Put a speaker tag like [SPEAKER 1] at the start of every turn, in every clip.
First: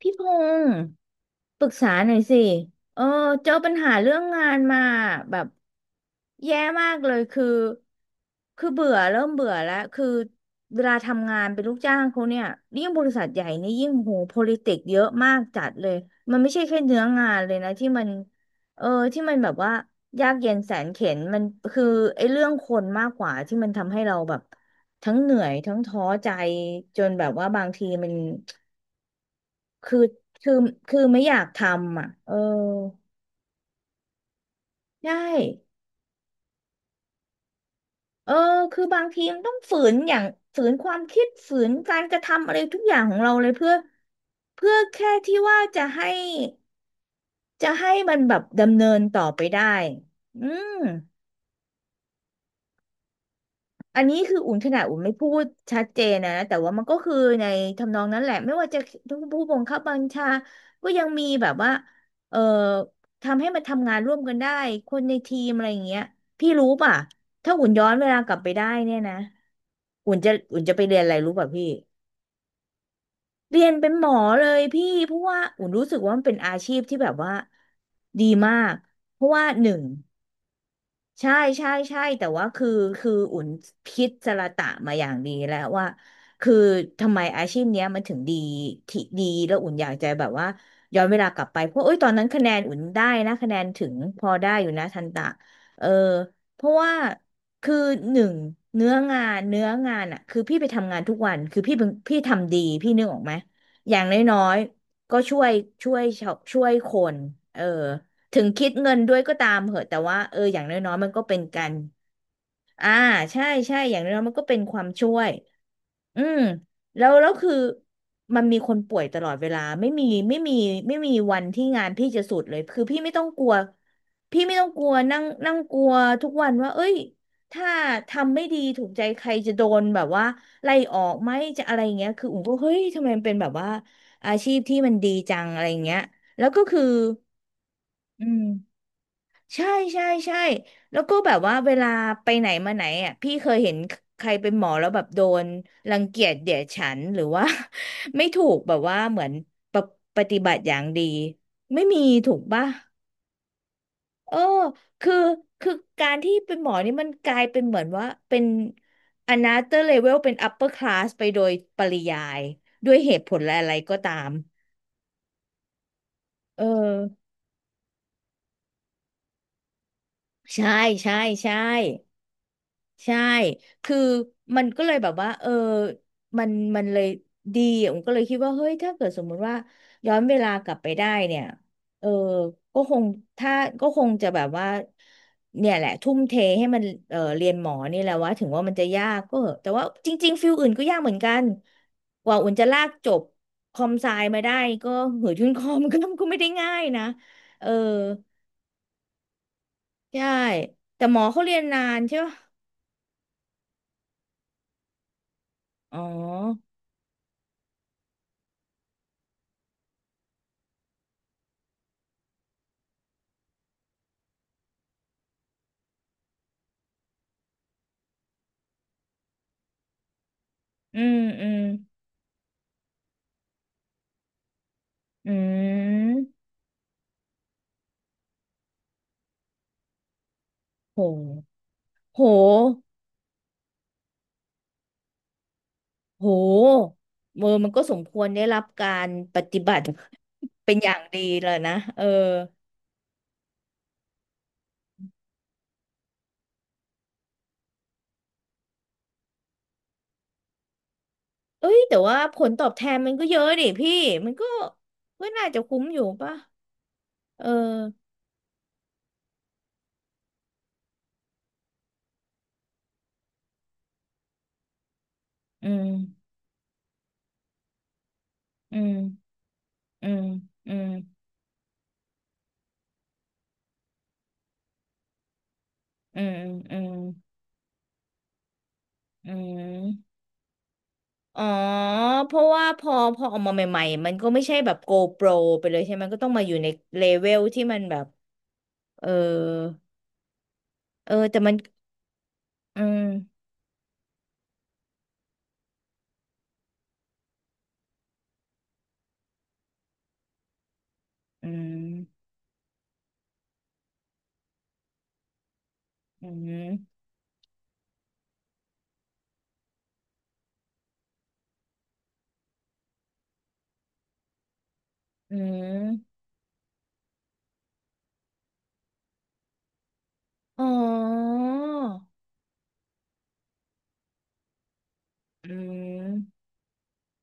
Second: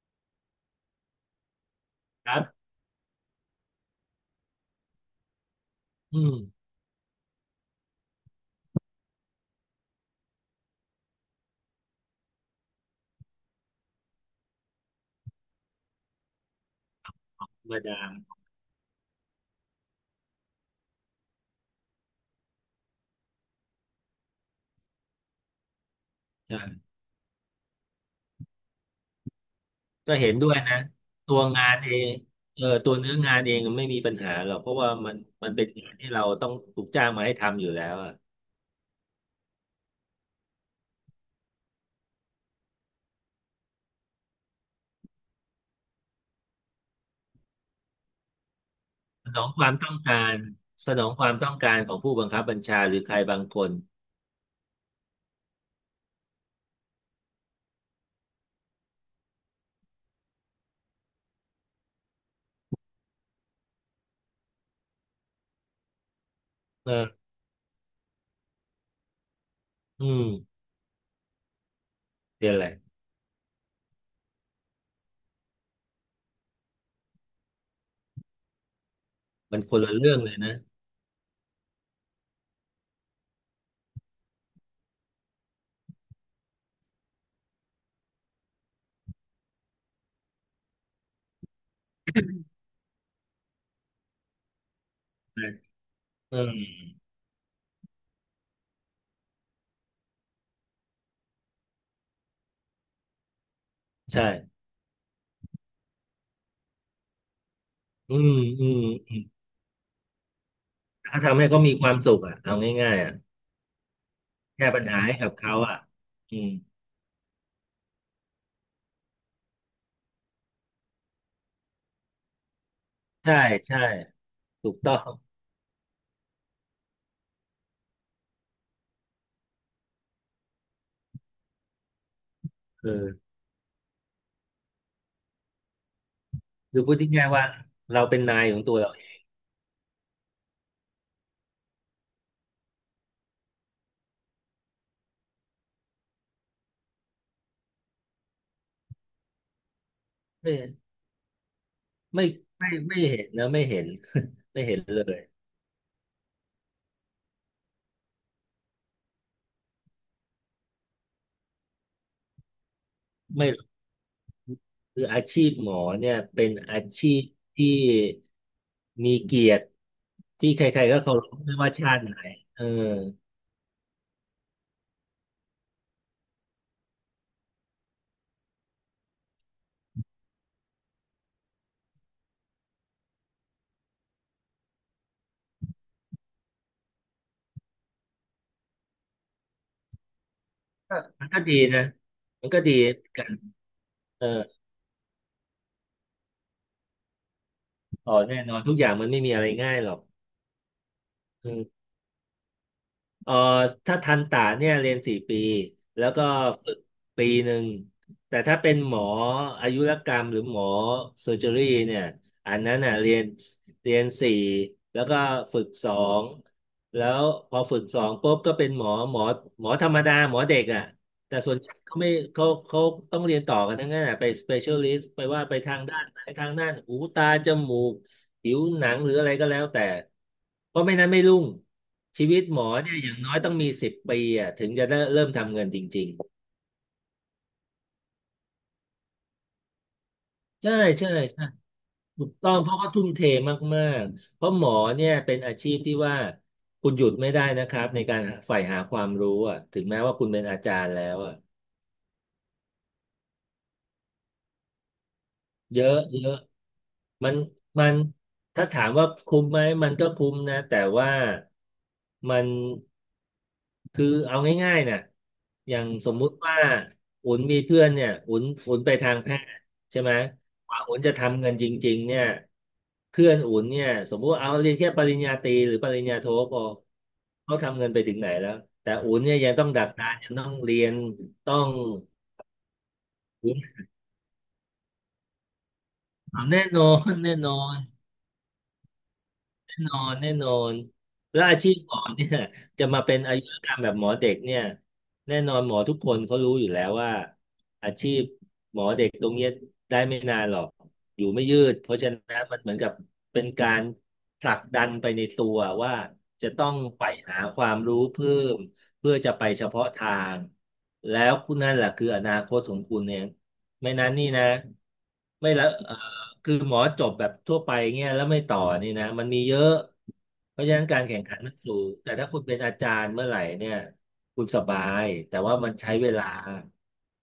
[SPEAKER 1] พี่พงศ์ปรึกษาหน่อย
[SPEAKER 2] ค
[SPEAKER 1] สิ
[SPEAKER 2] รับ
[SPEAKER 1] เออเจอปัญหาเรื่องงานมาแบบ
[SPEAKER 2] อื
[SPEAKER 1] แย่
[SPEAKER 2] ม
[SPEAKER 1] มากเลยคือเบื่อเริ่มเบื่อแล้วคือเวลาทำงานเป็นลูกจ้างเขาเนี่ยยิ่งบริษัทใหญ่นี่ยิ่งโห politics เยอะมากจัดเลยมันไม่ใช่แค่เนื้องาน
[SPEAKER 2] ธร
[SPEAKER 1] เลยนะ
[SPEAKER 2] รม
[SPEAKER 1] ที่
[SPEAKER 2] ดา
[SPEAKER 1] มันเออที่มันแบบว่ายากเย็นแสนเข็ญมันคือไอ้เรื่องคนมากกว่าที่มันทำให้เราแบบทั้งเหนื่อยทั้งท้อใจ
[SPEAKER 2] อ่า
[SPEAKER 1] จนแบบว่าบางทีมัน คือ
[SPEAKER 2] ก็เห็นด้
[SPEAKER 1] คือ
[SPEAKER 2] วยนะ
[SPEAKER 1] คือไม่อ
[SPEAKER 2] ตั
[SPEAKER 1] ยา
[SPEAKER 2] ว
[SPEAKER 1] กท
[SPEAKER 2] งานเอ
[SPEAKER 1] ำอ่ะ
[SPEAKER 2] ง
[SPEAKER 1] เออ
[SPEAKER 2] เออตัวเนื้องานเองไม่มีปัญหาหรอกเพราะว่า
[SPEAKER 1] ใช
[SPEAKER 2] มันเป็
[SPEAKER 1] ่
[SPEAKER 2] นงานที่เราต้องถูกจ้างมาให้ทำอยู่แล้วอะ
[SPEAKER 1] เออคือบางทีมันต้องฝืนอย่างฝืนความคิดฝืนการกระทำอะไรทุกอย่างของเราเลยเพื่อแค่ที่ว่าจะให้มันแบบดำเนินต่อ
[SPEAKER 2] สน
[SPEAKER 1] ไป
[SPEAKER 2] องค
[SPEAKER 1] ได้
[SPEAKER 2] วามต้องการ
[SPEAKER 1] อืม
[SPEAKER 2] สนองความต้องการของผู้บังคับบัญชาหรือใครบางคน
[SPEAKER 1] อันนี้คืออุ่นขนาดอุ่นไม่พูดชัดเจนนะแต่ว่ามันก็คือในทำนองนั้นแหละไม่ว่าจะผู้บังคับบัญชาก็ยังมีแบบว่าเอ่อทำให้มันทำงานร่วมกันได้คนในทีมอะไรอย่างเงี้ยพี่รู้
[SPEAKER 2] เอ
[SPEAKER 1] ป่ะ
[SPEAKER 2] อ
[SPEAKER 1] ถ้าอุ่นย้อนเวลากลับไปได้เนี่ยนะ
[SPEAKER 2] อื
[SPEAKER 1] อุ่น
[SPEAKER 2] ม
[SPEAKER 1] จะอุ่นจะไปเรียนอะไรรู้ป่ะพี่
[SPEAKER 2] เรียนอะไร
[SPEAKER 1] เรียนเป็นหมอเลยพี่เพราะว่าอุ่นรู้สึกว่ามันเป็นอาชีพที่แบบว่าดีมากเพราะว่า
[SPEAKER 2] มัน
[SPEAKER 1] ห
[SPEAKER 2] ค
[SPEAKER 1] นึ่
[SPEAKER 2] น
[SPEAKER 1] ง
[SPEAKER 2] ละเรื่องเลยนะ
[SPEAKER 1] ใช่ใช่ใช่แต่ว่าคืออุ่นพิจารณามาอย่างดีแล้วว่าคือทำไมอาชีพเนี้ยมันถึงดีที่ดีแล้วอุ่นอยากจะแบบว่าย้อนเวลากลับไปเพราะเอ้ยตอนนั้นคะแนนอุ่นได้นะคะแนนถึงพอได้อยู่นะทันตะเออ
[SPEAKER 2] เอ
[SPEAKER 1] เพราะ
[SPEAKER 2] อ
[SPEAKER 1] ว่าคือหนึ่งเนื้องานอ่ะคือพี่ไปทำงานทุกวันคือพี่เป็นพี่ทำดีพี่นึกออกไหมอย่างน
[SPEAKER 2] ใช่
[SPEAKER 1] ้อยๆก็ช่วยช่วยชาวช่วยคนเออ
[SPEAKER 2] อืม
[SPEAKER 1] ถึง
[SPEAKER 2] อื
[SPEAKER 1] คิดเงินด้วย
[SPEAKER 2] ม
[SPEAKER 1] ก็ตามเหอะแต่ว่าเอออย่างน้อยๆมัน
[SPEAKER 2] ถ้า
[SPEAKER 1] ก็เป็
[SPEAKER 2] ทำ
[SPEAKER 1] น
[SPEAKER 2] ให้เขา
[SPEAKER 1] กัน
[SPEAKER 2] มีความสุขอ่ะเอา
[SPEAKER 1] อ่า
[SPEAKER 2] ง่ายๆอ่ะ
[SPEAKER 1] ใช่ใช่อย่างน้อยๆมันก็เป็น
[SPEAKER 2] แก้
[SPEAKER 1] ค
[SPEAKER 2] ปั
[SPEAKER 1] วา
[SPEAKER 2] ญ
[SPEAKER 1] ม
[SPEAKER 2] หา
[SPEAKER 1] ช่
[SPEAKER 2] ให้
[SPEAKER 1] ว
[SPEAKER 2] กั
[SPEAKER 1] ย
[SPEAKER 2] บเขาอ่ะ
[SPEAKER 1] อื
[SPEAKER 2] อื
[SPEAKER 1] ม
[SPEAKER 2] ม
[SPEAKER 1] แล้วคือมันมีคนป่วยตลอดเวลาไม่มีไม่มีวันที่งานพี่จะสุดเลยคือพี่ไม่ต้อง
[SPEAKER 2] ใช่
[SPEAKER 1] กลัว
[SPEAKER 2] ใช่
[SPEAKER 1] พี่ไม่ต้อ
[SPEAKER 2] ถู
[SPEAKER 1] ง
[SPEAKER 2] ก
[SPEAKER 1] กลั
[SPEAKER 2] ต้
[SPEAKER 1] ว
[SPEAKER 2] อง
[SPEAKER 1] นั่งนั่งกลัวทุกวันว่าเอ้ยถ้าทำไม่ดีถูกใจใครจะโดนแบบว่าไล่ออกไหมจะอะไรอย่างเงี้ยคืออุ๋มก็เฮ้ย
[SPEAKER 2] เอ
[SPEAKER 1] ทำไม
[SPEAKER 2] อ
[SPEAKER 1] มันเป็นแบบว่าอาชีพที่มันดีจังอะไรอย่างเงี้ยแล้วก็คื
[SPEAKER 2] คื
[SPEAKER 1] อ
[SPEAKER 2] อพูดง่ายๆว่าเราเป็น
[SPEAKER 1] อื
[SPEAKER 2] นา
[SPEAKER 1] ม
[SPEAKER 2] ยของตัวเราเอง
[SPEAKER 1] ใช่ใช่ใช่แล้วก็แบบว่าเวลาไปไหนมาไหนอ่ะพี่เคยเห็นใครเป็นหมอแล้วแบบโดนรังเกียจเดียดฉันหรือว่า ไม่ถูกแบบว่าเหมือนปะปฏิบัติอย่างดีไม่มี
[SPEAKER 2] ไม่
[SPEAKER 1] ถูกป่ะ
[SPEAKER 2] ไม่เห็นนะไม่เห็น
[SPEAKER 1] เออ
[SPEAKER 2] ไม่เห็น
[SPEAKER 1] คื
[SPEAKER 2] เล
[SPEAKER 1] อ
[SPEAKER 2] ย
[SPEAKER 1] คือการที่เป็นหมอนี่มันกลายเป็นเหมือนว่าเป็น another level เป็น upper class ไปโดยปริยายด้วยเหตุผล
[SPEAKER 2] ไม่
[SPEAKER 1] อะไรก็ตาม
[SPEAKER 2] คืออาชีพหมอเนี่ยเป็น
[SPEAKER 1] เออ
[SPEAKER 2] อาชีพที่มีเกียรติที่ใค
[SPEAKER 1] ใช่
[SPEAKER 2] รๆก็
[SPEAKER 1] ใช่
[SPEAKER 2] เคารพ
[SPEAKER 1] ใช่
[SPEAKER 2] ไม่ว่าชาติไหนเออ
[SPEAKER 1] ใช่ คือมันก็เลยแบบว่าเออมันมันเลยดีอะผมก็เลยคิดว่าเฮ้ยถ้าเกิดสมมุติว่าย้อนเวลากลับไปได้เนี่ยเออก็คงถ้าก็คงจะแบบว่าเนี่ยแหละทุ่มเทให้มันเออเรียนหมอนี่แหละว่าถึงว่ามันจะยากก็เหอะแต่ว่าจริงๆฟิลอื่นก็
[SPEAKER 2] ก็
[SPEAKER 1] ยากเหมือน
[SPEAKER 2] มัน
[SPEAKER 1] กั
[SPEAKER 2] ก็
[SPEAKER 1] น
[SPEAKER 2] ดีนะ
[SPEAKER 1] กว่า
[SPEAKER 2] มั
[SPEAKER 1] อุ่
[SPEAKER 2] น
[SPEAKER 1] น
[SPEAKER 2] ก็
[SPEAKER 1] จะ
[SPEAKER 2] ดี
[SPEAKER 1] ลากจบ
[SPEAKER 2] กัน
[SPEAKER 1] คอมไซ
[SPEAKER 2] เออ
[SPEAKER 1] มาได้ก็เหือยุ่นคอมก็ไม่ได้ง่ายนะเออ
[SPEAKER 2] ต่อแน่นอนทุกอย่างมันไม่มีอะไรง่ายหรอก
[SPEAKER 1] ใช่แต่หมอเขา
[SPEAKER 2] เอ
[SPEAKER 1] เรียน
[SPEAKER 2] อ
[SPEAKER 1] นานใช่ปะ
[SPEAKER 2] เอ่อถ้าทันตะเนี่ยเรียนสี่ปี
[SPEAKER 1] อ๋
[SPEAKER 2] แล้วก็
[SPEAKER 1] อ
[SPEAKER 2] ฝึก1 ปีแต่ถ้าเป็นหมออายุรกรรมหรือหมอเซอร์เจอรี่เนี่ยอันนั้นน่ะเรียนสี่แล้วก็ฝึกสองแล้วพอฝึกสองปุ๊บก็เป็นหมอธรรมดาหมอเด็กอ่ะ
[SPEAKER 1] อืม
[SPEAKER 2] แต่
[SPEAKER 1] อื
[SPEAKER 2] ส่ว
[SPEAKER 1] ม
[SPEAKER 2] นใหญ่เขาต้องเรียนต่อกันทั้งนั้นน่ะไปสเปเชียลิสต์ไป
[SPEAKER 1] อื
[SPEAKER 2] ว่าไปทางด้านไหน
[SPEAKER 1] ม
[SPEAKER 2] ทางด้านหูตาจมูก ผิวหนังหรืออะไรก็แล้วแต่เพราะไม่
[SPEAKER 1] โ
[SPEAKER 2] นั้นไม่รุ่ง
[SPEAKER 1] หโ
[SPEAKER 2] ชีวิตหมอ
[SPEAKER 1] ห
[SPEAKER 2] เนี่ยอย่างน้อยต้องมีสิบปีอ่ะถึงจะได้เริ่มทำเงินจริง
[SPEAKER 1] โหเออมันก็สมควรได้รับการปฏิบัติ
[SPEAKER 2] ๆ ใช่
[SPEAKER 1] เป็นอย่าง
[SPEAKER 2] ใช่
[SPEAKER 1] ดี
[SPEAKER 2] ใช่
[SPEAKER 1] เลยนะเออ
[SPEAKER 2] ถูกต้องเพราะเขาทุ่มเทมากๆเพราะหมอเนี่ยเป็นอาชีพที่ว่าคุณหยุดไม่ได้นะครับในการใฝ่หาความรู้อ่ะถึงแม้ว่าคุณเป็นอาจารย์แล้วอ่ะ
[SPEAKER 1] เอ้ยแต่ว่าผลตอบแทนมันก็เยอะดิพี่มันก็ก็น่าจะ
[SPEAKER 2] เย
[SPEAKER 1] คุ้ม
[SPEAKER 2] อะ
[SPEAKER 1] อยู่
[SPEAKER 2] เย
[SPEAKER 1] ป่ะ
[SPEAKER 2] อะ มัน
[SPEAKER 1] เออ
[SPEAKER 2] มันถ้าถามว่าคุ้มไหมมันก็คุ้มนะแต่ว่ามันคือเอาง่ายๆนะ
[SPEAKER 1] อื
[SPEAKER 2] อย่า
[SPEAKER 1] ม
[SPEAKER 2] งสมมุติว่าอุ่นมีเพื่อนเนี่ยอุ่นอุ่
[SPEAKER 1] อื
[SPEAKER 2] นไป
[SPEAKER 1] ม
[SPEAKER 2] ทางแพทย์ใช่
[SPEAKER 1] อื
[SPEAKER 2] ไหม
[SPEAKER 1] ม
[SPEAKER 2] ก
[SPEAKER 1] อื
[SPEAKER 2] ว่า
[SPEAKER 1] ม
[SPEAKER 2] อุ่นจะทำเงินจริงๆเนี่ยเพื่อนอุ่นเนี่ยสมมุติเอาเรียนแค่ปริญญาตรีหรือปริญญา
[SPEAKER 1] อื
[SPEAKER 2] โท
[SPEAKER 1] ม
[SPEAKER 2] พอ
[SPEAKER 1] อืม
[SPEAKER 2] เขาทำเงินไปถึงไหนแล้วแต่อุ่น
[SPEAKER 1] อื
[SPEAKER 2] เนี่ยยังต้องดักดาน
[SPEAKER 1] ม
[SPEAKER 2] ยังต้องเรียน
[SPEAKER 1] อ๋อ
[SPEAKER 2] ต้อง
[SPEAKER 1] เพราะว่าพอพอออกมา
[SPEAKER 2] อุ
[SPEAKER 1] ใหม่ๆมันก็ไม่ใช่แบบ GoPro ไปเลยใช่ไหมก็ต้อง
[SPEAKER 2] ่
[SPEAKER 1] มา
[SPEAKER 2] น
[SPEAKER 1] อยู่
[SPEAKER 2] แน่
[SPEAKER 1] ใน
[SPEAKER 2] นอ
[SPEAKER 1] เล
[SPEAKER 2] น
[SPEAKER 1] เว
[SPEAKER 2] แน่
[SPEAKER 1] ล
[SPEAKER 2] นอ
[SPEAKER 1] ที่มั
[SPEAKER 2] น
[SPEAKER 1] นแบบเออ
[SPEAKER 2] แน่นอนแน่นอน
[SPEAKER 1] เออแต่
[SPEAKER 2] แล้ว
[SPEAKER 1] มัน
[SPEAKER 2] อาชีพหมอเนี่ย
[SPEAKER 1] อื
[SPEAKER 2] จะมาเป็นอา
[SPEAKER 1] ม
[SPEAKER 2] ยุรกรรมแบบหมอเด็กเนี่ยแน่นอนหมอทุกคนเขารู้อยู่แล้วว่าอาชีพหมอเด็กตรงเนี้ยได้ไม่นานหรอกอยู่ไม่
[SPEAKER 1] อื
[SPEAKER 2] ยืดเพราะฉะ
[SPEAKER 1] ม
[SPEAKER 2] นั้นมันเหมือนกับเป็นการผลักดันไปในตัวว่า
[SPEAKER 1] อื
[SPEAKER 2] จะต้อง
[SPEAKER 1] ม
[SPEAKER 2] ใฝ่หาความรู้เพิ่มเพื่อจะไปเฉพาะทางแล้วคุณนั่นแหละคืออนาคตของคุณเนี่ยไม่นั้นนี่นะ
[SPEAKER 1] อื
[SPEAKER 2] ไม่ละเออ
[SPEAKER 1] ม
[SPEAKER 2] คือหมอจบแบบทั่วไปเงี้ยแล้วไม่ต่อนี่นะมันมีเยอะเพ
[SPEAKER 1] อ๋อ
[SPEAKER 2] ราะฉะนั้นการแข่งขันมันสูงแต่ถ้าคุณเป็นอาจารย์เมื่อไหร่เนี่ยคุณสบายแต่
[SPEAKER 1] อื
[SPEAKER 2] ว่ามันใช้เวลา
[SPEAKER 1] ม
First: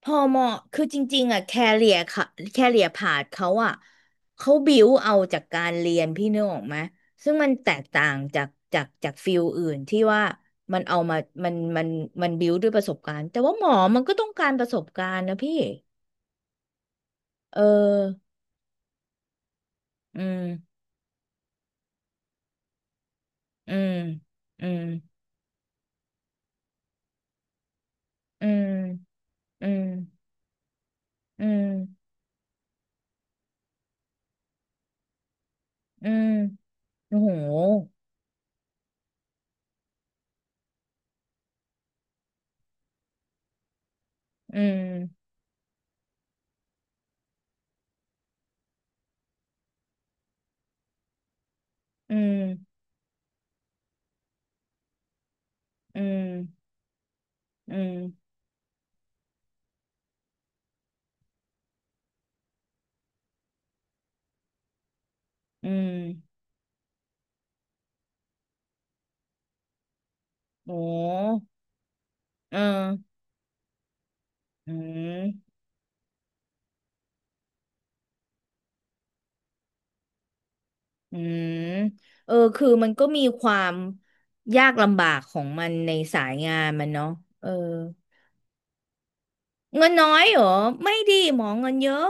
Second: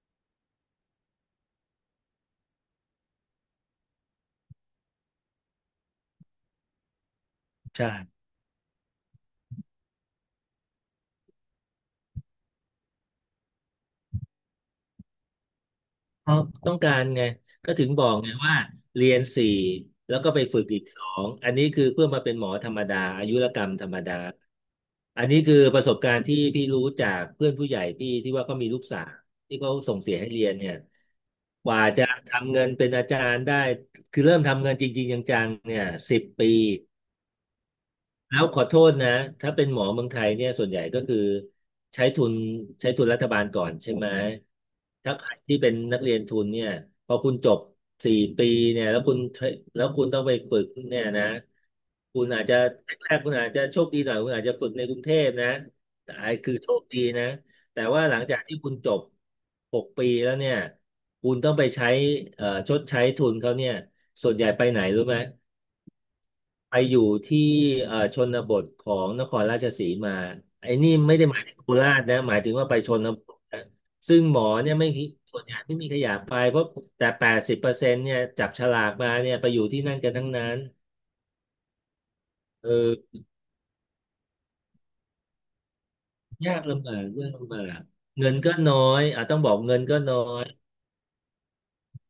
[SPEAKER 1] พอเหมาะคือจริงๆอ่ะแคเรียค่ะแคเรียพาธเขาอ่ะเขาบิวเอาจากการเรียนพี่นึกออกไหมซึ่งมันแตก
[SPEAKER 2] ใช่
[SPEAKER 1] ต่างจากฟิลอื่นที่ว่ามันเอามามันมันบิวด้วยประสบการณ์แต่ว่าหมอมันก็ต้องการประสบการณ์นะพี่
[SPEAKER 2] เพราะต้องการไง
[SPEAKER 1] เอ
[SPEAKER 2] ก็ถึงบอก
[SPEAKER 1] อ
[SPEAKER 2] ไงว่าเรียนสี่แล้
[SPEAKER 1] อื
[SPEAKER 2] วก็ไปฝึก
[SPEAKER 1] ม
[SPEAKER 2] อีกสองอันนี้คือเพื่อมาเป็นหมอธรรมดาอายุรกรร
[SPEAKER 1] อื
[SPEAKER 2] มธร
[SPEAKER 1] ม
[SPEAKER 2] รมดา
[SPEAKER 1] อืม
[SPEAKER 2] อันนี้คือประสบการณ์ที่พี่รู้จากเพื่อนผู้ใหญ่พี่ที่ว่า
[SPEAKER 1] อื
[SPEAKER 2] เขา
[SPEAKER 1] ม
[SPEAKER 2] มีลูกสาวที่
[SPEAKER 1] อื
[SPEAKER 2] เขา
[SPEAKER 1] ม
[SPEAKER 2] ส่งเสียให้เรียนเนี่ย
[SPEAKER 1] อื
[SPEAKER 2] ก
[SPEAKER 1] ม
[SPEAKER 2] ว่าจะทำเงินเป็นอาจารย์ได้คือเริ่มทำเงินจริงๆจังๆเนี่ย
[SPEAKER 1] อื
[SPEAKER 2] สิบ
[SPEAKER 1] ม
[SPEAKER 2] ปี
[SPEAKER 1] โอ้โห
[SPEAKER 2] แล้วขอโทษนะถ้าเป็นหมอเมืองไทยเนี่ยส่วนใหญ่ก็คือใช้ทุนใช้ทุนรัฐบาลก่อนใช่ไหม
[SPEAKER 1] อื
[SPEAKER 2] ถ้าใค
[SPEAKER 1] ม
[SPEAKER 2] รที่เป็นนักเรียนทุนเนี่ยพอคุณจบสี่ปีเนี่ยแล้วคุณต้องไปฝึกเนี่ยนะ
[SPEAKER 1] อื
[SPEAKER 2] คุณ
[SPEAKER 1] ม
[SPEAKER 2] อาจจะแรกๆคุณอาจจะโชคดีหน่อยคุณอาจจะฝึกในกรุงเทพนะ
[SPEAKER 1] อื
[SPEAKER 2] แต่ไอ้คือโช
[SPEAKER 1] ม
[SPEAKER 2] คดีนะ
[SPEAKER 1] อื
[SPEAKER 2] แต่
[SPEAKER 1] ม
[SPEAKER 2] ว่าหลังจากที่คุณจบ6 ปีแล้วเนี่ยคุณต้องไปใช้ชดใช้ทุนเขาเนี่ยส่วนใหญ่ไปไหนรู้ไหม
[SPEAKER 1] อืม
[SPEAKER 2] ไปอยู่ที่ชนบทของนครราชสีมาไอ้
[SPEAKER 1] โอ
[SPEAKER 2] นี่ไม่ได้หมา
[SPEAKER 1] ้
[SPEAKER 2] ยถึงโคราชนะหมายถึง
[SPEAKER 1] เออ
[SPEAKER 2] ว่าไปชนบทนะซึ่งหมอ
[SPEAKER 1] อื
[SPEAKER 2] เนี่ยไม่มีส่วนให
[SPEAKER 1] ม
[SPEAKER 2] ญ่ไม่มีขยะไปเพราะแต่80%เนี่ยจับฉลากมาเนี่ยไปอยู่ที่นั่นกันทั้งนั้น
[SPEAKER 1] อืมเออ
[SPEAKER 2] เ
[SPEAKER 1] คือมันก็
[SPEAKER 2] อ
[SPEAKER 1] มีความยากลำบากของมันในสาย
[SPEAKER 2] อ
[SPEAKER 1] งา
[SPEAKER 2] ยาก
[SPEAKER 1] นมั
[SPEAKER 2] ลำ
[SPEAKER 1] น
[SPEAKER 2] บาก
[SPEAKER 1] เนาะ
[SPEAKER 2] เรื่อง
[SPEAKER 1] เออ
[SPEAKER 2] ลำบากเงินก็น้อยอ่ะต้องบอกเงิน
[SPEAKER 1] เงิน
[SPEAKER 2] ก็
[SPEAKER 1] น้อ
[SPEAKER 2] น้อ
[SPEAKER 1] ยเหร
[SPEAKER 2] ย
[SPEAKER 1] อไม่ดีหมอเงินเยอะ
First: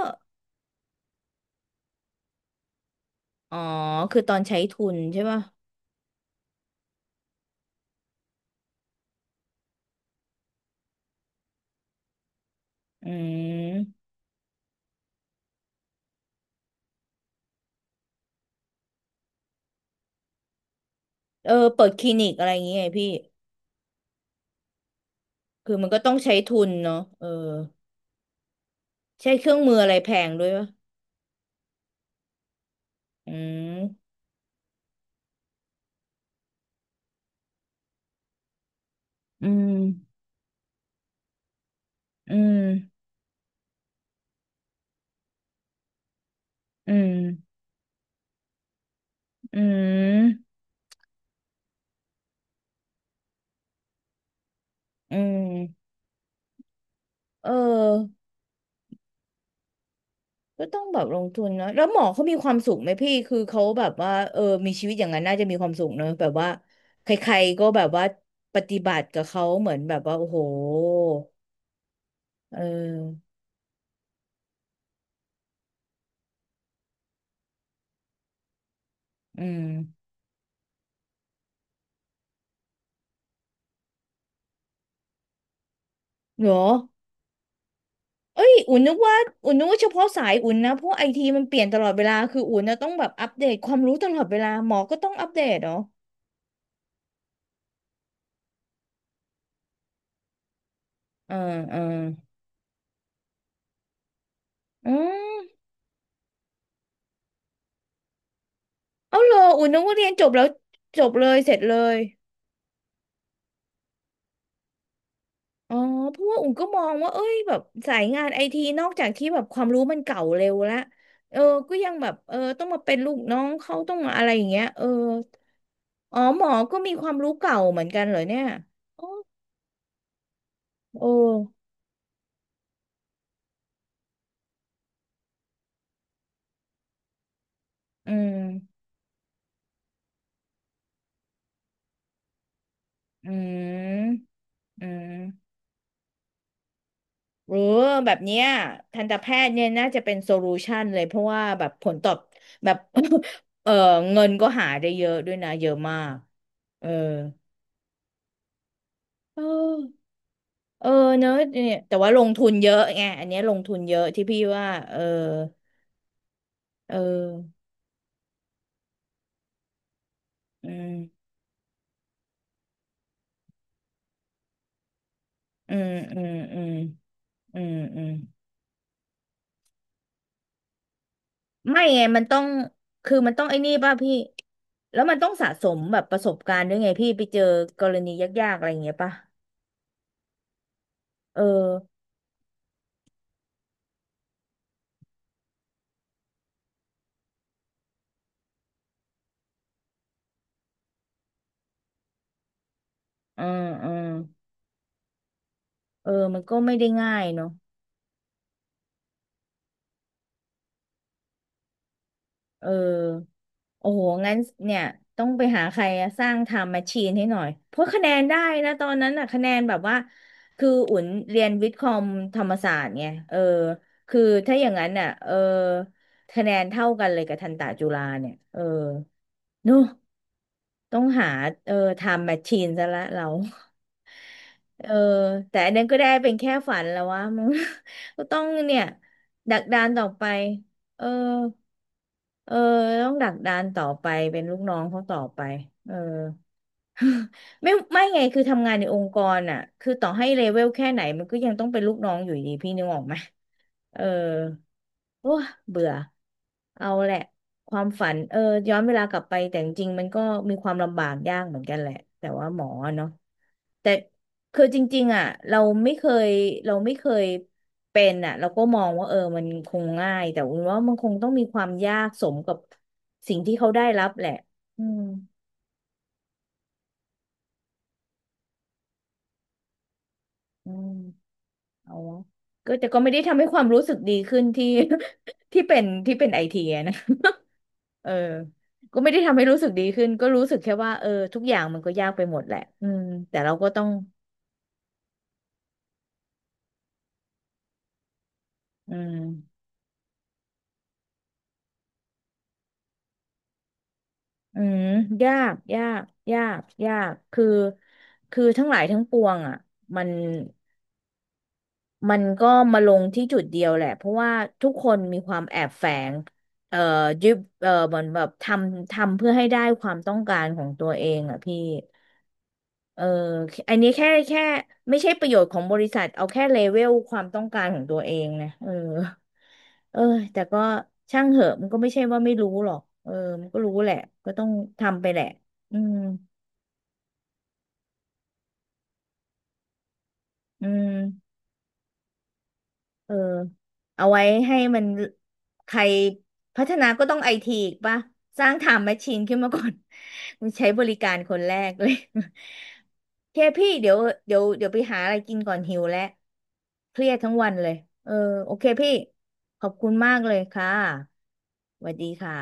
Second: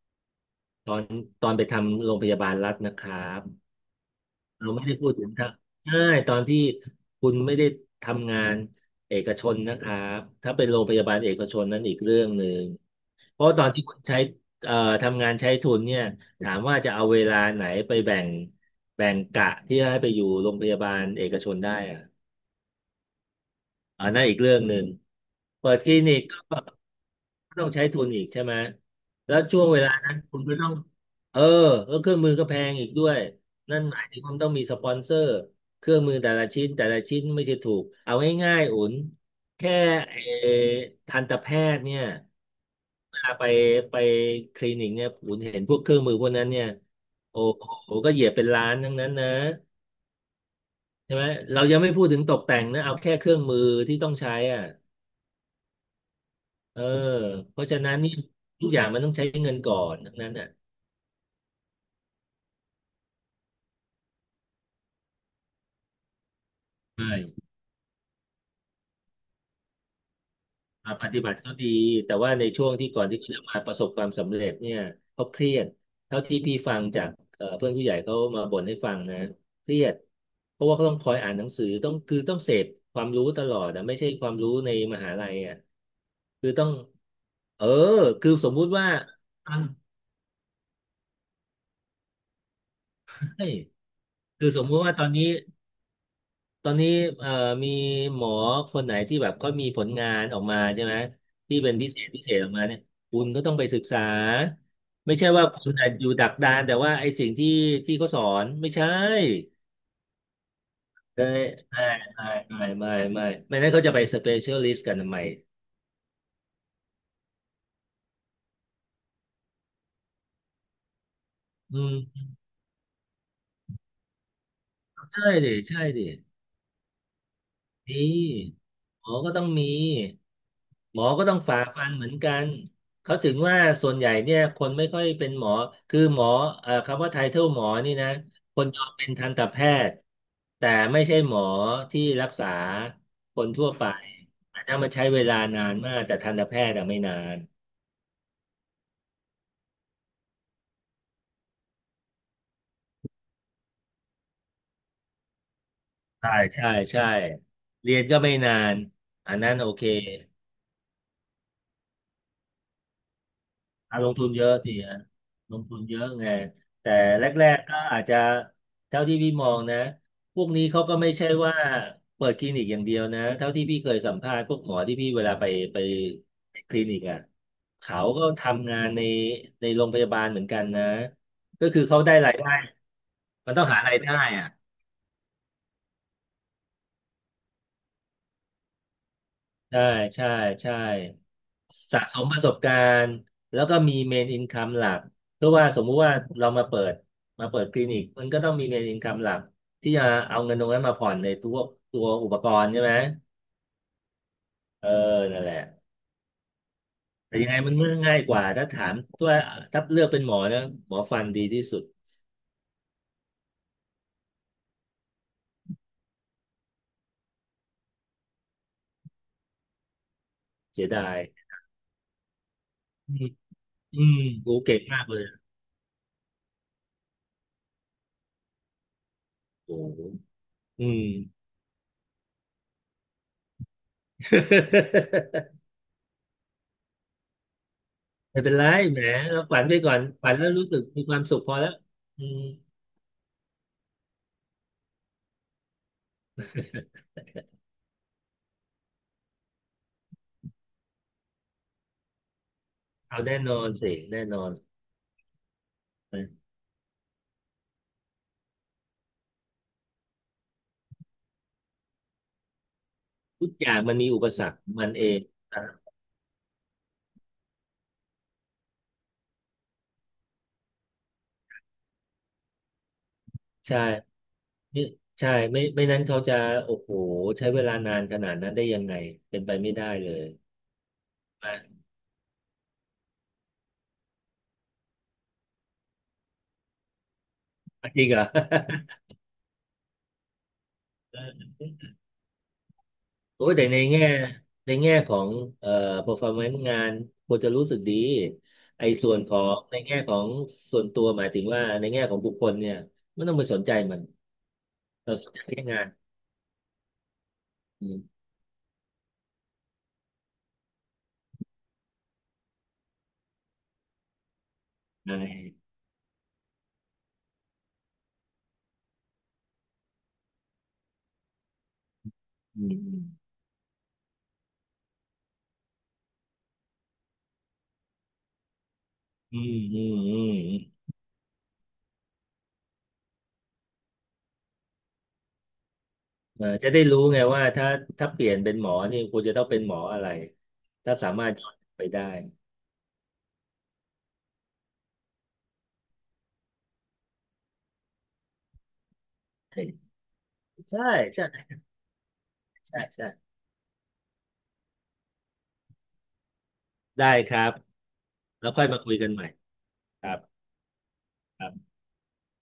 [SPEAKER 2] ตอนไปทำโรงพยาบาลรัฐนะครับ
[SPEAKER 1] อ๋อคือตอนใช้
[SPEAKER 2] เรา
[SPEAKER 1] ทุ
[SPEAKER 2] ไม่
[SPEAKER 1] น
[SPEAKER 2] ได้พูด
[SPEAKER 1] ใช่
[SPEAKER 2] ถึง
[SPEAKER 1] ป่ะ
[SPEAKER 2] ทางใช่ตอนที่คุณไม่ได้ทำงานเอกชนนะครับถ้าเป็นโรงพยาบาลเอกชนนั้นอีกเรื่องหนึ่ง
[SPEAKER 1] อื
[SPEAKER 2] เพราะตอนที่คุณ
[SPEAKER 1] ม
[SPEAKER 2] ใช้เอ่อทำงานใช้ทุนเนี่ยถามว่าจะเอาเวลาไหนไปแบ่งกะที่ให้ไปอยู่โรงพยาบาลเอกช
[SPEAKER 1] เออ
[SPEAKER 2] นได้
[SPEAKER 1] เปิด
[SPEAKER 2] อะ
[SPEAKER 1] คลินิกอะไรอย่างเงี้ยไงพี่
[SPEAKER 2] อันนั้นอีกเรื่องหนึ่งเปิ
[SPEAKER 1] คือ
[SPEAKER 2] ด
[SPEAKER 1] มั
[SPEAKER 2] ค
[SPEAKER 1] น
[SPEAKER 2] ลิ
[SPEAKER 1] ก็ต้อ
[SPEAKER 2] นิ
[SPEAKER 1] ง
[SPEAKER 2] ก
[SPEAKER 1] ใช้ทุนเนาะเออ
[SPEAKER 2] ต้องใช้ทุนอีกใช่ไหม
[SPEAKER 1] ใช้
[SPEAKER 2] แล้ว
[SPEAKER 1] เครื่อง
[SPEAKER 2] ช่วง
[SPEAKER 1] มือ
[SPEAKER 2] เว
[SPEAKER 1] อะ
[SPEAKER 2] ลา
[SPEAKER 1] ไรแพ
[SPEAKER 2] นั้น
[SPEAKER 1] ง
[SPEAKER 2] คุณ
[SPEAKER 1] ด้วย
[SPEAKER 2] ก็
[SPEAKER 1] ป่ะ
[SPEAKER 2] ต้องเออแล้วเครื่องมือก็แพงอีกด้วย
[SPEAKER 1] อื
[SPEAKER 2] นั่นหมาย
[SPEAKER 1] ม
[SPEAKER 2] ถึงคุณต้องมีสปอนเซอร์เครื่องมือแต่ละชิ้นแต่ละชิ้นไม่ใช่ถูกเอาง่ายๆอุ่น
[SPEAKER 1] อื
[SPEAKER 2] แค่
[SPEAKER 1] ม
[SPEAKER 2] ไอ้ทันตแพทย์เนี่ย
[SPEAKER 1] อืม
[SPEAKER 2] เวลาไปคลินิกเนี่ยอุ่นเห็นพวกเครื่องมือพวกนั้นเนี่ย
[SPEAKER 1] อืม
[SPEAKER 2] โอ้โหก็เหยียบเป็นล้านทั้งนั้นนะ
[SPEAKER 1] อืม
[SPEAKER 2] ใช่ไหมเรายังไม่พูดถึงตกแต่งนะเอาแค่เครื่องมือที่ต้องใช้อ่ะ
[SPEAKER 1] อืม
[SPEAKER 2] เออ
[SPEAKER 1] เ
[SPEAKER 2] เพราะฉะนั้นนี่
[SPEAKER 1] ออ
[SPEAKER 2] ทุกอย่างมันต้องใช้เงินก่อนทั้งนั้นอ่ะ
[SPEAKER 1] ก็ต้องแบบลงทุนเนอะแล้วหมอเขามีความสุขไหมพี่คือเขาแบบว่าเออมีชีวิตอย่างนั้นน่าจะมีความสุขเนอะแบบว่าใคร
[SPEAKER 2] ใช่
[SPEAKER 1] ๆก็แบบว่าปฏิบัติกับเขาเหมือนแบบว่าโอ้โห
[SPEAKER 2] อ่าปฏิบัติก็ดีแต่ว่าใน
[SPEAKER 1] เ
[SPEAKER 2] ช่วงที่ก่อนที่
[SPEAKER 1] ออ
[SPEAKER 2] เขาจะมาประสบความสำเร็จเนี่ยเขาเครียดเท่าที่พี่ฟังจากเพื่อนผู้ใหญ่เขามาบ่นให้ฟังนะ
[SPEAKER 1] อืม
[SPEAKER 2] เครียดเพราะว่าเขาต้องคอยอ่านหนังสือต้องคือต้องเสพความรู้ตลอดนะไม่ใช่ความรู้ในมหาลัยอ่ะ
[SPEAKER 1] เหร
[SPEAKER 2] คือ
[SPEAKER 1] อ
[SPEAKER 2] ต้องเออคือ
[SPEAKER 1] เอ้
[SPEAKER 2] ส
[SPEAKER 1] ย
[SPEAKER 2] มมุติ
[SPEAKER 1] อุ่น
[SPEAKER 2] ว่า
[SPEAKER 1] นึกว่า
[SPEAKER 2] ฟัง
[SPEAKER 1] เฉพาะสายอุ่นนะเพราะไอทีมันเปลี่ยนตลอดเวลาคืออุ่นนะต้องแบบอัปเด
[SPEAKER 2] ใช่
[SPEAKER 1] ตความรู้ตลอดเว
[SPEAKER 2] คื
[SPEAKER 1] ลา
[SPEAKER 2] อสม
[SPEAKER 1] หม
[SPEAKER 2] มุ
[SPEAKER 1] อ
[SPEAKER 2] ติว่า
[SPEAKER 1] ก็
[SPEAKER 2] ตอ
[SPEAKER 1] ต้อ
[SPEAKER 2] น
[SPEAKER 1] ง
[SPEAKER 2] นี้
[SPEAKER 1] อัปเดตเนาะ
[SPEAKER 2] ตอนนี้เอ่อมีหมอคนไหนที่แบบก็มีผลงานออกมาใช่ไหม
[SPEAKER 1] เอ่า
[SPEAKER 2] ที่เป็น
[SPEAKER 1] อ่า
[SPEAKER 2] พิเศษออกมาเนี่ยคุณก็ต้องไปศึกษา
[SPEAKER 1] อื
[SPEAKER 2] ไม่ใช่ว่า
[SPEAKER 1] ม
[SPEAKER 2] คุณอาจอยู่ดักดานแต่ว่าไอ้สิ่งที่เขาสอนไม่ใช่
[SPEAKER 1] เอาเหรออุ่นนึกว่าเรียนจบแล้วจบ
[SPEAKER 2] เล
[SPEAKER 1] เลย
[SPEAKER 2] ย
[SPEAKER 1] เสร็จเลย
[SPEAKER 2] ไม่ไม่ไม่ไม่ไม่ไม่ไม่นั้นเขาจะไปสเปเชียลิสต์กันทำไม
[SPEAKER 1] อ๋อเพราะว่าอุ่นก็มองว่าเอ้ยแบบสายงานไอทีนอกจากที่แบบความรู้มันเก่าเร็วละเออก็
[SPEAKER 2] อื
[SPEAKER 1] ยังแบบ
[SPEAKER 2] ม
[SPEAKER 1] เออต้องมาเป็นลูกน้องเขาต้องมาอะไรอย่างเงี้ยเออ
[SPEAKER 2] ใช่ดิใช่ดิ
[SPEAKER 1] อ๋อหมอก็มีความรู้เก่าเหมือนกัน
[SPEAKER 2] มี
[SPEAKER 1] เหรอเนี่ยอ๋
[SPEAKER 2] ห
[SPEAKER 1] อ
[SPEAKER 2] มอก็ต้องมีหม
[SPEAKER 1] โอ
[SPEAKER 2] อก็ต้องฝ่า
[SPEAKER 1] ้
[SPEAKER 2] ฟันเหมือนกันเขาถึงว่าส่วนใหญ่เนี่ยคนไม่ค่อยเป็นหมอคือหมอคำว่าไทเทิลหมอนี่นะ
[SPEAKER 1] อื
[SPEAKER 2] คนย
[SPEAKER 1] ม
[SPEAKER 2] อมเป็นทันตแพทย์แต่ไม่ใช่หมอที่รักษา
[SPEAKER 1] อื
[SPEAKER 2] คนทั่วไป
[SPEAKER 1] ม
[SPEAKER 2] อาจจะ
[SPEAKER 1] อื
[SPEAKER 2] มาใช้
[SPEAKER 1] ม
[SPEAKER 2] เวลานานมากแต่ทันตแพทย์อะไม่นาน
[SPEAKER 1] เออแบบเนี้ยทันตแพทย์เนี่ยน่าจะเป็นโซลูชันเลยเพราะว่าแบบผลตอบแบบ เออเงินก็หาได้เยอะด้วยนะเยอะมาก
[SPEAKER 2] ใช่ใช่
[SPEAKER 1] เออ
[SPEAKER 2] ใช่เรียนก็ไม่นานอั
[SPEAKER 1] เอ
[SPEAKER 2] น
[SPEAKER 1] อ
[SPEAKER 2] นั้นโอเค
[SPEAKER 1] เออเนอะเนี่ยแต่ว่าลงทุนเยอะไงอันเนี้ยลงทุนเย
[SPEAKER 2] อ่ะ
[SPEAKER 1] อะ
[SPEAKER 2] ลง
[SPEAKER 1] ที่
[SPEAKER 2] ทุน
[SPEAKER 1] พี่
[SPEAKER 2] เยอะ
[SPEAKER 1] ว่า
[SPEAKER 2] สิ
[SPEAKER 1] เอ
[SPEAKER 2] ฮะ
[SPEAKER 1] อ
[SPEAKER 2] ลงทุนเยอะไงแต่
[SPEAKER 1] เออ
[SPEAKER 2] แรกๆก็อาจจะเท่าที่พี่มองนะพวกนี้
[SPEAKER 1] อื
[SPEAKER 2] เขาก็
[SPEAKER 1] ม
[SPEAKER 2] ไม่ใช่ว่าเปิดคลินิกอย่างเดียวนะเท่าที่พี่เคยสัมภาษณ์พวกหมอที่พี่เวลาไป
[SPEAKER 1] อื
[SPEAKER 2] ไป
[SPEAKER 1] มอืมอืม
[SPEAKER 2] คลินิกอ่ะ
[SPEAKER 1] อืม
[SPEAKER 2] เขา
[SPEAKER 1] อืม
[SPEAKER 2] ก็ทำงานในโรงพยาบาลเหมือนกันนะก็คื
[SPEAKER 1] ไม่
[SPEAKER 2] อเขา
[SPEAKER 1] ไง
[SPEAKER 2] ได้
[SPEAKER 1] มัน
[SPEAKER 2] รา
[SPEAKER 1] ต้
[SPEAKER 2] ย
[SPEAKER 1] อง
[SPEAKER 2] ได้
[SPEAKER 1] คือมันต้อง
[SPEAKER 2] มัน
[SPEAKER 1] ไอ้
[SPEAKER 2] ต้อง
[SPEAKER 1] นี่
[SPEAKER 2] หา
[SPEAKER 1] ป่ะ
[SPEAKER 2] ราย
[SPEAKER 1] พี่
[SPEAKER 2] ได้อ่ะ
[SPEAKER 1] แล้วมันต้องสะสมแบบประสบการณ์ด้วยไงพี่ไปเจอกรณียากๆอะไรอย่างเงี้ยป่ะ
[SPEAKER 2] ใช่ใช่ใช่
[SPEAKER 1] เออ
[SPEAKER 2] สะสมประสบการณ์แล้วก็มีเมนอินคัมหลักเพราะว่าสมมุติว่าเรามาเปิดคลินิกมันก็ต้องมีเมนอินคัมหลักที่จะเอาเงินตรงนั้นมาผ่อนในตัวอุปกรณ์ใช่ไหม
[SPEAKER 1] อืมอืม
[SPEAKER 2] เออนั่นแหละ
[SPEAKER 1] เออมันก็ไม่ได้ง่าย
[SPEAKER 2] แต่
[SPEAKER 1] เนาะ
[SPEAKER 2] ยังไงมันก็ง่ายกว่าถ้าถามตัวถ้าเลือกเป็นหมอนะหมอฟันดีที่สุด
[SPEAKER 1] เออ โอ้โหงั้นเนี่ยต้องไปหาใครอะสร้างไทม์แมชชีนให้หน่อยเพราะคะแนนได้นะตอนนั้นอะคะแนนแบบว่าคือ
[SPEAKER 2] เสีย
[SPEAKER 1] อุ่
[SPEAKER 2] ดา
[SPEAKER 1] น
[SPEAKER 2] ย
[SPEAKER 1] เรียนวิทย์คอมธรรมศาสตร์ไง
[SPEAKER 2] อืม
[SPEAKER 1] เออ
[SPEAKER 2] อืม
[SPEAKER 1] คือ
[SPEAKER 2] โอ้
[SPEAKER 1] ถ้าอย่าง
[SPEAKER 2] เก่ง
[SPEAKER 1] นั้น
[SPEAKER 2] มาก
[SPEAKER 1] อะ
[SPEAKER 2] เลย
[SPEAKER 1] เออคะแนนเท่ากันเลยกับทันตะจุฬาเนี่ยเออเน
[SPEAKER 2] โอ้
[SPEAKER 1] อะ
[SPEAKER 2] โหอื
[SPEAKER 1] ต้อง
[SPEAKER 2] ม
[SPEAKER 1] หาเออไทม์แมชชีนซะละเรา เออ แต่อันนั้นก็ได้เป็นแค่ฝันแล้ววะมัน ก็ต้อ
[SPEAKER 2] ไม่
[SPEAKER 1] ง
[SPEAKER 2] เป็นไร
[SPEAKER 1] เนี่ย
[SPEAKER 2] แหมเรา
[SPEAKER 1] ดั
[SPEAKER 2] ฝั
[SPEAKER 1] ก
[SPEAKER 2] นไป
[SPEAKER 1] ดาน
[SPEAKER 2] ก่อน
[SPEAKER 1] ต่อไป
[SPEAKER 2] ฝันแล้วรู้สึก
[SPEAKER 1] เอ
[SPEAKER 2] มี
[SPEAKER 1] อ
[SPEAKER 2] ความสุขพอแล้วอืม
[SPEAKER 1] เออต้องดักดานต่อไปเป็นลูกน้องเขาต่อไปเออ ไม่ไงคือทำงานในองค์กรอ่ะคือต่อให้เลเวลแค่ไหนมันก็ยังต้องเป็นลูกน้องอยู่ดีพี่นึกออกไหม
[SPEAKER 2] เอาแน่นอนสิ
[SPEAKER 1] เออ
[SPEAKER 2] แน่นอน
[SPEAKER 1] โอ้เบื่อ
[SPEAKER 2] นะ
[SPEAKER 1] เอาแหละ ความฝันเออย้อนเวลากลับไปแต่จริงๆมันก็มีความลำบากยากเหมือนกันแหละ แต่ว่าหมอเนาะ
[SPEAKER 2] ทุกอย่าง
[SPEAKER 1] แต่
[SPEAKER 2] มันมีอุปสรรค
[SPEAKER 1] คือจ
[SPEAKER 2] มัน
[SPEAKER 1] ริ
[SPEAKER 2] เอ
[SPEAKER 1] งๆ
[SPEAKER 2] ง
[SPEAKER 1] อ่ะเรา
[SPEAKER 2] นะ
[SPEAKER 1] ไม่เคยเราไม่เคยเป็นอ่ะเราก็มองว่าเออมันคงง่ายแต่อุ่นว่ามันคงต้องมีความยากสมกับสิ่งที่เขา
[SPEAKER 2] ใช่
[SPEAKER 1] ได้รับแหละ
[SPEAKER 2] ไม่
[SPEAKER 1] อืม
[SPEAKER 2] ใช่ไม่นั้นเขาจะโอ้โหใช้เวลานานขนาดนั้นได้ยังไงเป็นไปไม่ได้เลย
[SPEAKER 1] อืม
[SPEAKER 2] อ่ะ
[SPEAKER 1] เอาวะก็แต่ก็ไม่ได้ทำให้ความรู้สึกดีขึ้นที่ ที่เป็นไอทีนะ
[SPEAKER 2] จริ
[SPEAKER 1] เอ
[SPEAKER 2] ง
[SPEAKER 1] อ
[SPEAKER 2] เหรอ
[SPEAKER 1] ก็ไม่ได้ทำให้รู้สึกดีขึ้นก็รู้สึกแค่ว่าเออทุกอ ย่างมันก็ยากไปหมดแหละอืมแต่
[SPEAKER 2] โอ้
[SPEAKER 1] เรา
[SPEAKER 2] ยแต่
[SPEAKER 1] ก็
[SPEAKER 2] ใน
[SPEAKER 1] ต้อง
[SPEAKER 2] แง่ในแง่ของเอ่อ performance งานควรจะรู้สึกดีไอ้
[SPEAKER 1] อื
[SPEAKER 2] ส่วนของ
[SPEAKER 1] ม
[SPEAKER 2] ในแง่ของส่วนตัวหมายถึงว่าในแง่ของบุคคลเนี่ยไม่ต้องไปสนใจมัน
[SPEAKER 1] อืม
[SPEAKER 2] เราส
[SPEAKER 1] ยา
[SPEAKER 2] นใจ
[SPEAKER 1] ก
[SPEAKER 2] แค่
[SPEAKER 1] ยา
[SPEAKER 2] งาน
[SPEAKER 1] กคือ
[SPEAKER 2] อืม
[SPEAKER 1] ทั้งหลายทั้งปวงอ่ะมันก็มาลงที่จุดเดียวแหละเพราะว่าทุกคน
[SPEAKER 2] ใช่
[SPEAKER 1] มีความแอบแฝงเอ่อยึดเหมือนแบบทำเพื่อให้ได้ความต้องการของตัวเองอ่ะพี่
[SPEAKER 2] อื
[SPEAKER 1] เออ
[SPEAKER 2] ม
[SPEAKER 1] อันนี้แค่ไม่ใช่ประโยชน์ของบริษัทเอาแค่เลเวลความต้องการของตัวเองนะเออ
[SPEAKER 2] อืมอืม
[SPEAKER 1] เออ
[SPEAKER 2] อืม
[SPEAKER 1] แต่ก็ช่างเหอะมันก็ไม่ใช่ว่าไม่รู้หรอกเออมันก็รู้แหละก็ต้องทำไปแหละอืม
[SPEAKER 2] เออจะได้รู้ไงว่าถ้าเปลี่ยนเป็นหมอนี่คุณจะต้องเป็นหมออะไร
[SPEAKER 1] อื
[SPEAKER 2] ถ้า
[SPEAKER 1] ม
[SPEAKER 2] สามารถย้อนไปได้
[SPEAKER 1] เออเอาไว้ให้มันใครพัฒนาก็ต้องไอทีอีกป่ะสร้างไทม์แมชชีนขึ้นมาก่อน
[SPEAKER 2] ใช่
[SPEAKER 1] มันใช้บ
[SPEAKER 2] ใช่
[SPEAKER 1] ริการ
[SPEAKER 2] ใช่
[SPEAKER 1] คนแรกเลย
[SPEAKER 2] ใช่
[SPEAKER 1] เคพี่เดี๋ยวเดี๋ยวไปหาอะไรกินก่อนหิวแล้วเครี
[SPEAKER 2] ได้
[SPEAKER 1] ยด
[SPEAKER 2] ค
[SPEAKER 1] ทั้ง
[SPEAKER 2] รั
[SPEAKER 1] วั
[SPEAKER 2] บ
[SPEAKER 1] นเลยเออ
[SPEAKER 2] แล้
[SPEAKER 1] โอ
[SPEAKER 2] วค่
[SPEAKER 1] เค
[SPEAKER 2] อยมา
[SPEAKER 1] พี่
[SPEAKER 2] คุยกันใหม่
[SPEAKER 1] ขอบคุณ
[SPEAKER 2] ค
[SPEAKER 1] มา
[SPEAKER 2] รั
[SPEAKER 1] กเล
[SPEAKER 2] บ
[SPEAKER 1] ยค่ะ
[SPEAKER 2] ครับ
[SPEAKER 1] สวัสดีค่ะ